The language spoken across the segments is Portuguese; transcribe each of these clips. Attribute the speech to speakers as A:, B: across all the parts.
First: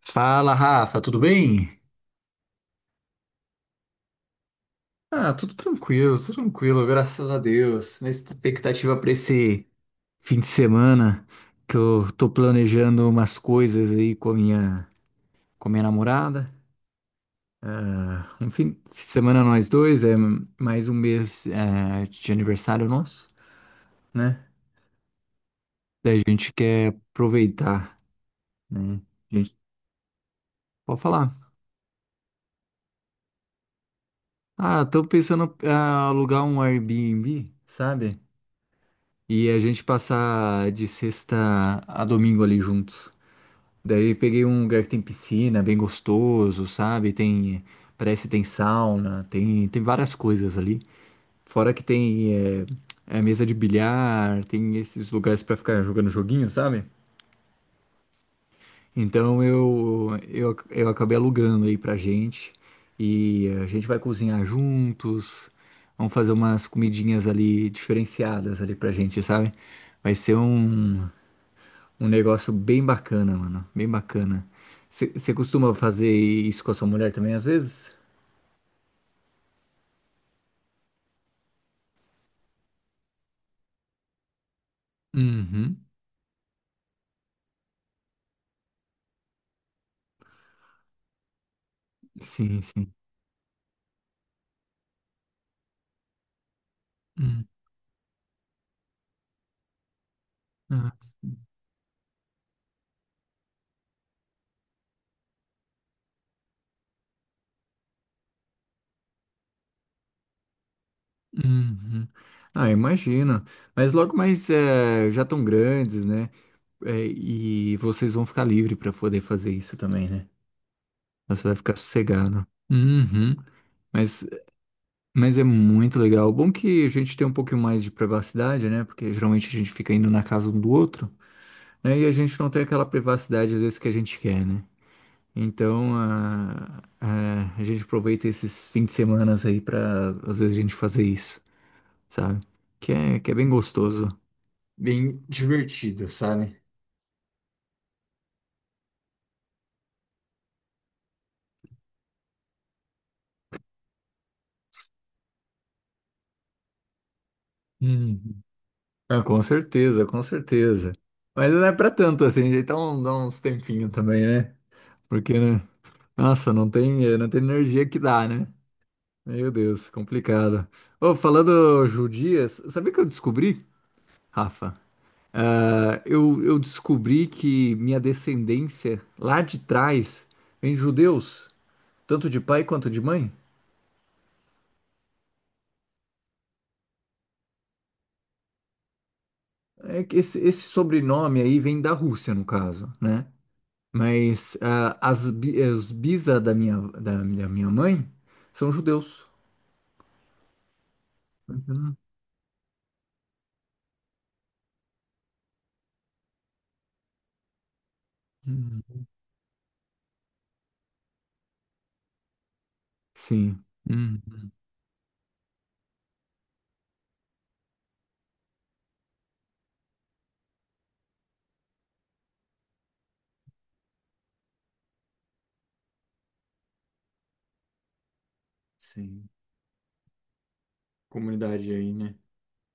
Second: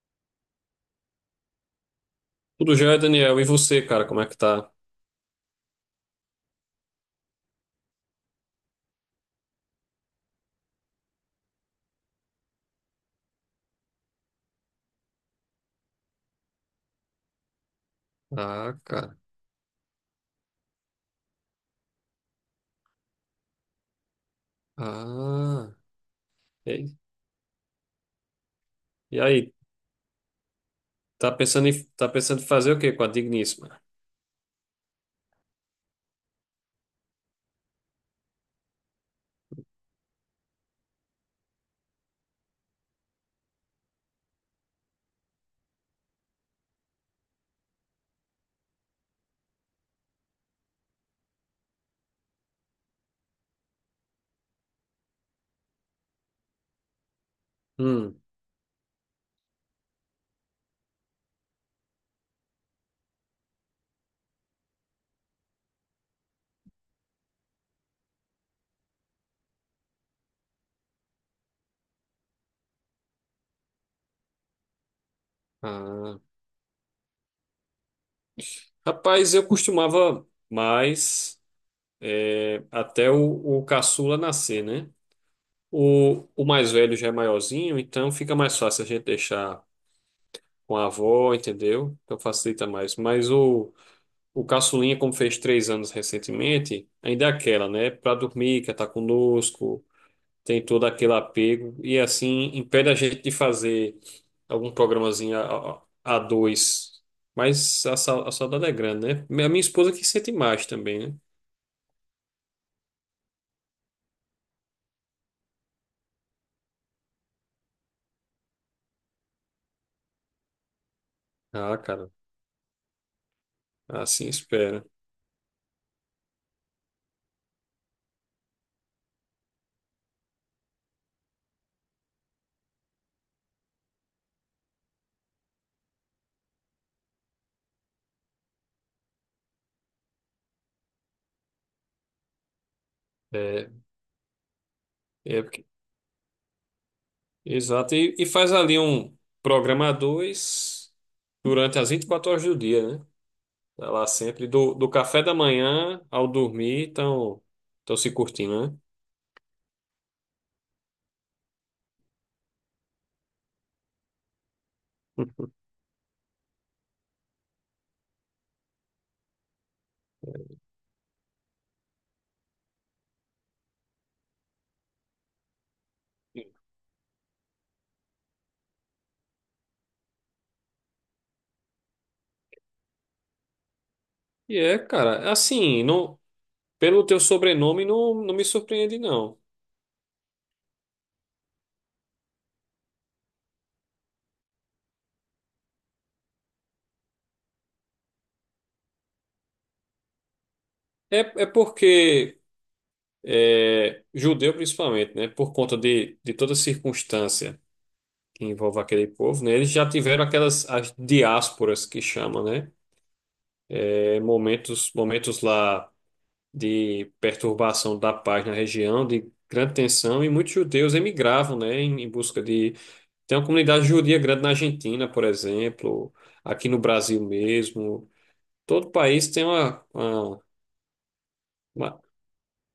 A: Fala, Rafa, tudo bem?
B: Tudo já é, Daniel. E você, cara, como é que tá?
A: Ah, tudo tranquilo, graças a Deus. Na expectativa para esse fim de semana, que eu tô planejando umas coisas aí com a minha namorada. Ah, um fim
B: Ah,
A: de
B: cara.
A: semana nós dois, é mais um mês de aniversário nosso, né?
B: Ah.
A: Daí a gente
B: E,
A: quer aproveitar, né?
B: e
A: A
B: aí?
A: gente pode falar.
B: Tá pensando em fazer o quê com a digníssima?
A: Ah, tô pensando em alugar um Airbnb, sabe? E a gente passar de sexta a domingo ali juntos. Daí peguei um lugar que tem piscina, bem gostoso, sabe? Tem, parece que tem sauna, tem várias coisas ali. Fora que tem mesa de bilhar, tem esses lugares pra ficar jogando joguinho, sabe?
B: Hum.
A: Então eu acabei alugando aí pra gente e a gente vai cozinhar juntos, vamos fazer umas comidinhas ali diferenciadas ali pra gente, sabe? Vai ser um, um negócio bem bacana, mano. Bem bacana. Você costuma fazer
B: Ah.
A: isso com a sua mulher também, às vezes?
B: Rapaz, eu costumava mais é, até o caçula nascer, né?
A: Uhum.
B: O mais velho já é maiorzinho, então fica mais fácil a gente deixar com a avó, entendeu? Então
A: Sim,
B: facilita
A: sim.
B: mais. Mas o caçulinha, como fez três anos recentemente, ainda é
A: Uhum.
B: aquela, né? Pra dormir, quer estar conosco. Tem todo
A: Ah,
B: aquele apego e assim impede a gente de fazer algum programazinho a, a dois. Mas a, a saudade é grande, né? A minha esposa que sente mais também, né?
A: uhum. Ah, imagino. Mas logo mais já estão grandes, né? Eh, e vocês vão ficar livre para poder fazer isso também, né? Então você vai ficar
B: Ah, cara,
A: sossegado. Uhum. Mas,
B: assim espera.
A: mas é muito legal. Bom que a gente tem um pouquinho mais de privacidade, né? Porque geralmente a gente fica indo na casa um do outro, né? E a gente não tem aquela privacidade às vezes que a gente quer, né? Então a gente aproveita esses fins de semana aí pra às vezes a gente fazer isso, sabe? Que é bem
B: É,
A: gostoso, bem
B: é porque-
A: divertido, sabe?
B: exato. E faz ali um programa a dois durante as 24 horas do dia, né? Tá lá sempre, do, do café da manhã ao dormir, estão se
A: Uhum.
B: curtindo, né?
A: Ah, com certeza, com certeza. Mas não é pra tanto assim, então dá uns tempinhos também, né? Porque, né? Nossa, não tem, não tem energia que dá, né? Meu Deus, complicado. Ô, falando judias, sabia que eu descobri, Rafa? Ah, eu descobri que minha descendência lá de trás vem de judeus, tanto de pai quanto de mãe.
B: E é, cara, assim, não. Pelo teu sobrenome, não, não me surpreende, não.
A: É que esse sobrenome aí vem da Rússia, no caso, né? Mas ah, as, bi- os bisa da minha mãe são judeus.
B: É, é
A: Uhum.
B: porque é, judeu, principalmente, né? Por conta de toda circunstância que envolve
A: Uhum.
B: aquele povo, né? Eles já tiveram aquelas as diásporas que chamam, né?
A: Sim.
B: É,
A: Uhum.
B: momentos, momentos lá de perturbação da paz na região, de grande tensão, e muitos judeus emigravam, né? Em, em busca de. Tem uma comunidade judia grande na Argentina, por exemplo, aqui no Brasil mesmo. Todo
A: Sim.
B: país tem
A: Comunidade aí,
B: uma...
A: né?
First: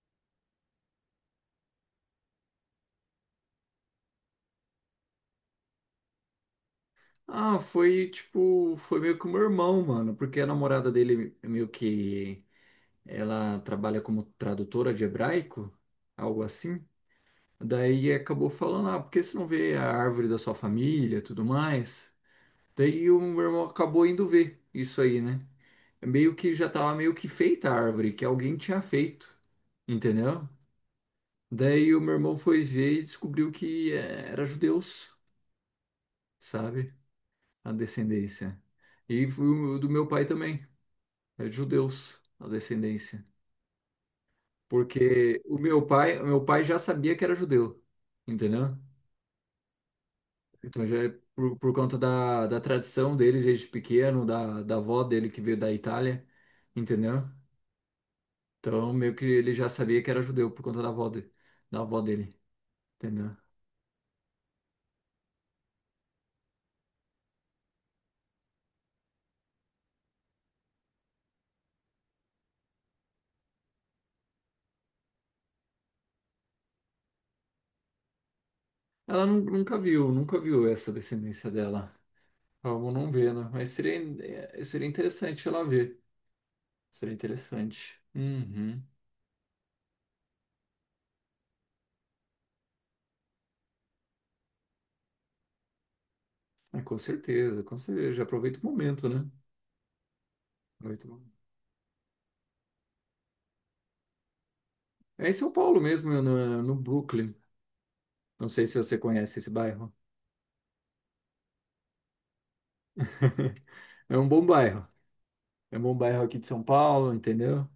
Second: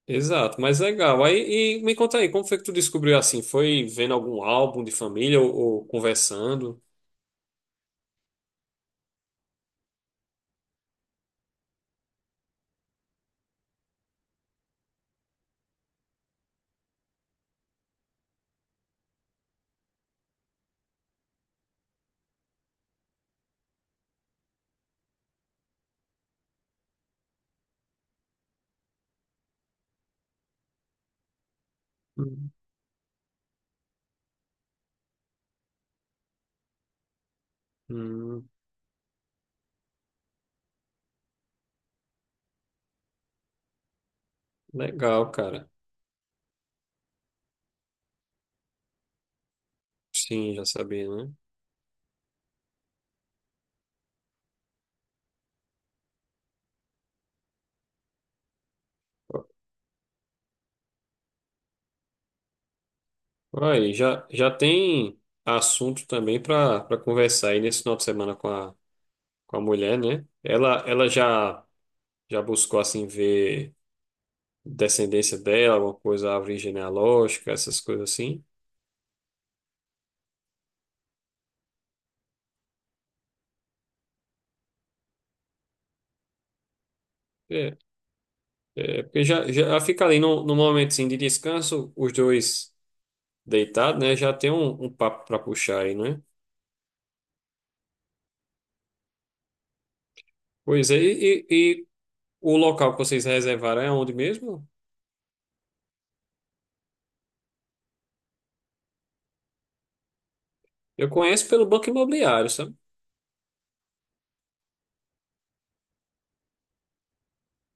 B: Exato, mas legal. Aí, e me conta aí, como foi que tu descobriu assim? Foi vendo algum álbum de família ou conversando?
A: Ah, foi tipo, foi meio que o meu irmão, mano, porque a namorada dele meio que ela trabalha como tradutora de hebraico, algo assim. Daí acabou falando, ah, por que você não vê a árvore da sua família, e tudo mais? Daí o meu irmão acabou indo ver isso aí, né? Meio que já tava meio que feita a árvore, que alguém tinha feito, entendeu? Daí o meu irmão
B: Hum,
A: foi ver e descobriu que era judeus, sabe? A
B: hum,
A: descendência. E foi o do meu pai também, é de judeus, a descendência.
B: legal,
A: Porque o
B: cara.
A: meu pai, o meu pai já sabia que era judeu, entendeu?
B: Sim, já
A: Então já
B: sabia,
A: é
B: né?
A: por conta da, da tradição dele desde pequeno, da, da avó dele que veio da Itália, entendeu? Então meio que ele já sabia que era judeu por conta da avó, de, da avó dele, entendeu?
B: Aí, já, já tem assunto também para para conversar aí nesse final de semana com a mulher, né? Ela já, já buscou assim ver descendência dela, alguma coisa, árvore genealógica, essas coisas assim.
A: Ela nu- nunca viu, nunca viu essa descendência dela. Vamos não ver, né? Mas seria, é, seria interessante ela ver. Seria
B: É,
A: interessante. Uhum.
B: é porque já, já fica ali num, num momento assim, de descanso, os dois. Deitado, né? Já tem um, um papo para puxar aí, né?
A: É, com certeza, com certeza. Já aproveita o momento, né?
B: Pois é,
A: Aproveita
B: e o local que vocês reservaram é onde mesmo?
A: é em São Paulo mesmo, no, no Brooklyn. Não sei se você conhece esse bairro.
B: Eu conheço pelo Banco Imobiliário, sabe?
A: É um bom bairro. É um bom bairro aqui de São Paulo, entendeu?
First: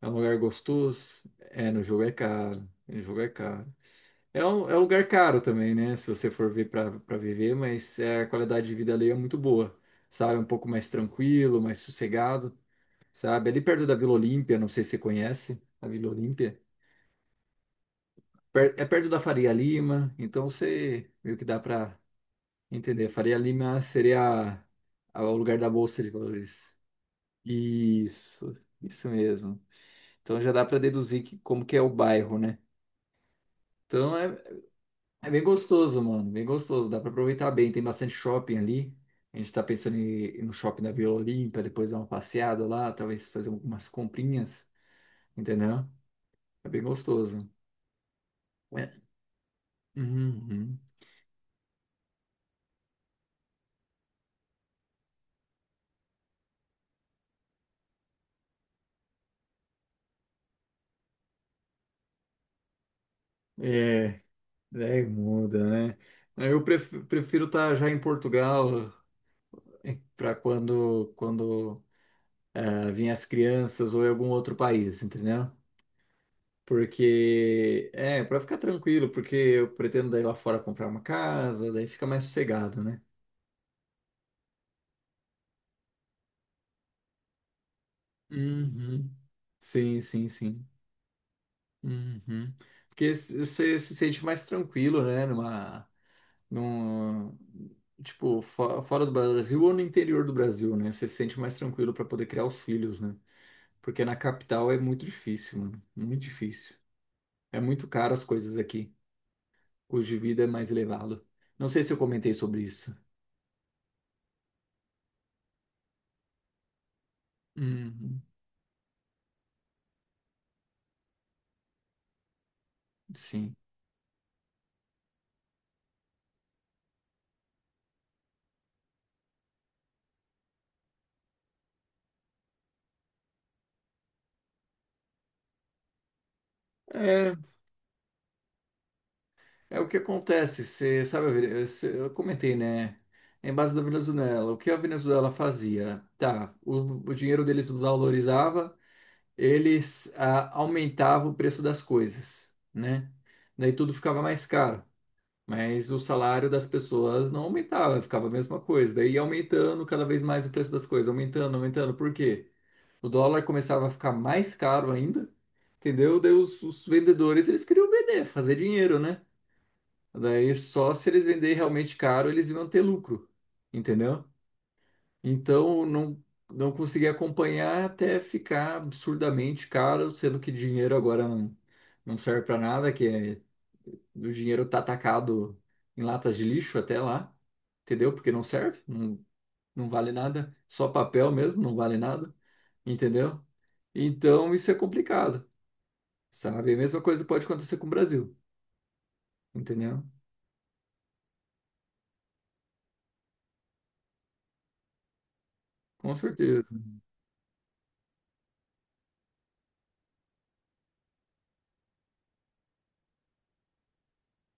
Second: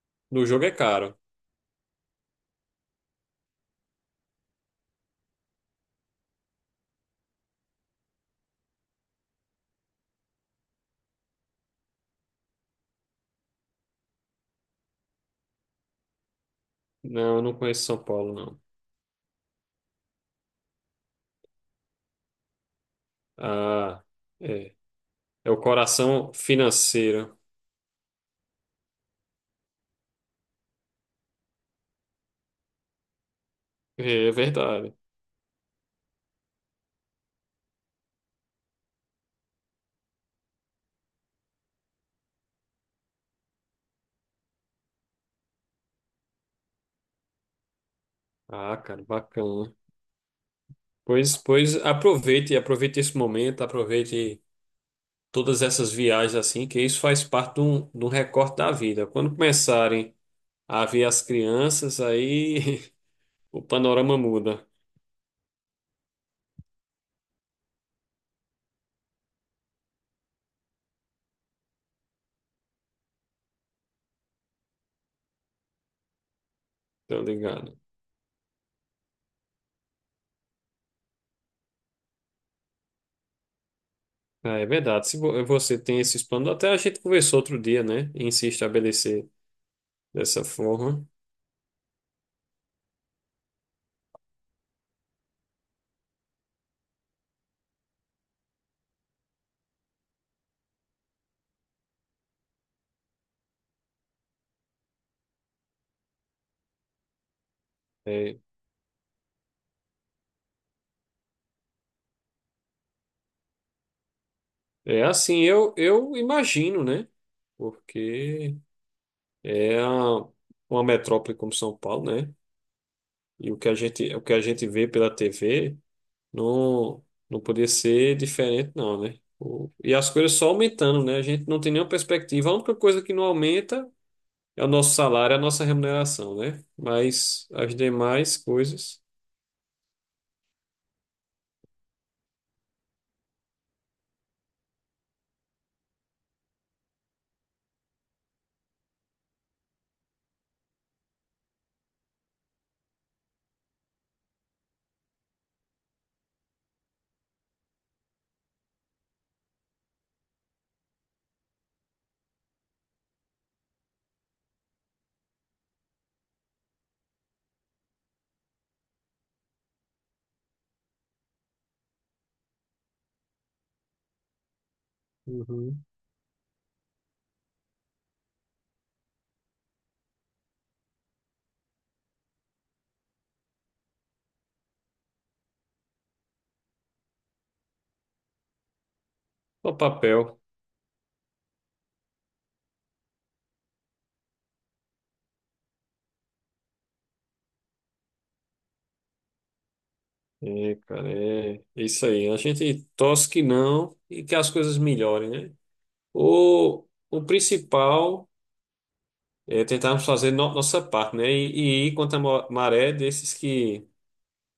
A: É um lugar
B: No jogo é caro.
A: gostoso. É, no jogo é caro. No jogo é caro. É um lugar caro também, né? Se você for ver para viver, mas é, a qualidade de vida ali é muito boa, sabe? Um pouco mais tranquilo, mais sossegado, sabe? Ali perto da Vila Olímpia, não sei se você conhece a Vila Olímpia.
B: Não, eu não conheço São Paulo, não.
A: Per- é perto da Faria Lima, então você meio que dá para entender. A Faria Lima
B: Ah,
A: seria
B: é.
A: a- o
B: É o
A: lugar da Bolsa de
B: coração
A: Valores.
B: financeiro.
A: Isso, isso mesmo. Então já dá para deduzir que, como que é o bairro, né? Então
B: É é
A: é,
B: verdade.
A: é bem gostoso, mano. Bem gostoso. Dá para aproveitar bem. Tem bastante shopping ali. A gente tá pensando em ir no shopping da Vila Olímpia, depois dar uma passeada lá, talvez fazer algumas comprinhas, entendeu? É bem gostoso.
B: Ah,
A: É,
B: cara, bacana.
A: uhum.
B: Pois, pois aproveite, aproveite esse momento, aproveite todas essas viagens assim, que isso faz parte de um recorte da vida. Quando começarem a ver as crianças, aí o panorama
A: É,
B: muda,
A: daí muda, né? Eu pref- prefiro estar já em Portugal, para quando ah, vinha as crianças ou em algum outro país, entendeu?
B: tá ligado?
A: Porque é para ficar tranquilo, porque eu pretendo daí lá fora comprar uma casa, daí fica mais sossegado, né?
B: Ah, é verdade. Se você tem esses planos, até a gente conversou outro dia, né? Em se
A: Uhum.
B: estabelecer
A: Sim, sim,
B: dessa
A: sim.
B: forma.
A: Uhum. Porque se- você se sente mais tranquilo, né? Numa, num, tipo, fo- fora do Brasil ou no interior do Brasil, né? Você se sente mais tranquilo para poder criar os filhos, né? Porque na capital é muito difícil, mano. Muito difícil. É muito caro as
B: É,
A: coisas aqui. O custo de vida é mais elevado. Não sei se eu comentei sobre isso.
B: é assim, eu imagino, né?
A: Uhum,
B: Porque é uma metrópole como São Paulo, né? E
A: sim.
B: o que a gente, o que a gente vê pela TV não, não podia ser diferente, não, né? E as coisas só aumentando, né? A gente não tem nenhuma perspectiva. A única coisa que não aumenta é o nosso salário, é a nossa remuneração, né?
A: É,
B: Mas as demais coisas,
A: é o que acontece. Você sabe, a Vene- cê- eu comentei, né? Em base da Venezuela, o que a Venezuela fazia? Tá, o dinheiro deles valorizava, eles ah, aumentavam o preço das coisas, né? Daí tudo ficava mais caro, mas o salário das pessoas não aumentava, ficava a mesma coisa. Daí ia aumentando cada vez mais o preço das coisas, aumentando, aumentando. Por quê? O dólar começava a ficar mais caro ainda, entendeu? Daí os vendedores, eles queriam vender, fazer dinheiro, né? Daí só se eles venderem realmente caro, eles iam ter lucro, entendeu?
B: uhum.
A: Então não, não consegui acompanhar até ficar absurdamente caro, sendo que dinheiro agora não, não serve para nada, que é, o dinheiro tá atacado em latas de lixo até lá, entendeu? Porque não serve, não,
B: Só
A: não vale
B: papel.
A: nada, só papel mesmo, não vale nada, entendeu? Então isso é complicado, sabe? A mesma coisa pode acontecer com o Brasil, entendeu?
B: É, cara, é é isso aí. A gente torce que não e que as coisas melhorem, né?
A: Com certeza,
B: O principal é tentarmos fazer nossa parte, né? E ir contra a maré desses que,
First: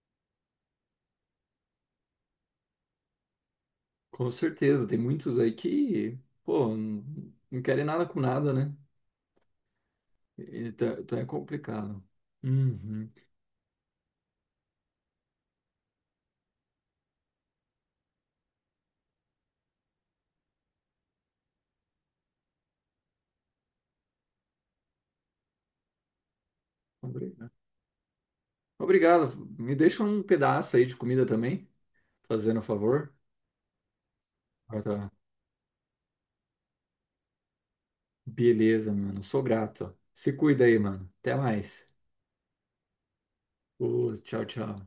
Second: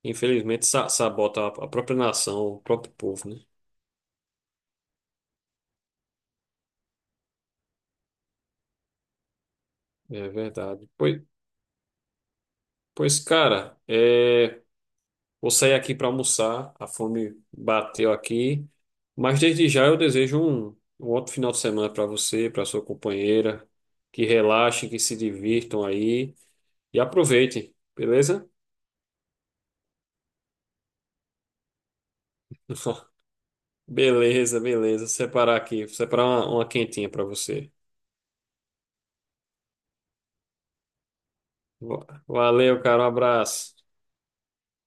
B: infelizmente, sabotam a própria nação, o próprio povo, né?
A: com certeza. Tem muitos aí que, pô, não, não querem nada com nada, né?
B: É verdade.
A: Então, então
B: Pois,
A: é complicado. Uhum.
B: pois cara, é. Vou sair aqui para almoçar, a fome bateu aqui. Mas desde já eu desejo um, um ótimo final de semana para você, para sua companheira. Que relaxem, que se divirtam aí e
A: Obrigado.
B: aproveitem, beleza?
A: Obrigado. Me deixa um pedaço aí de comida também, fazendo um favor.
B: Beleza,
A: Ah,
B: beleza.
A: tá.
B: Separar aqui, separar uma quentinha para você.
A: Beleza, mano. Sou grato. Se cuida aí, mano. Até mais.
B: Valeu, cara, um abraço.
A: Ô, tchau, tchau.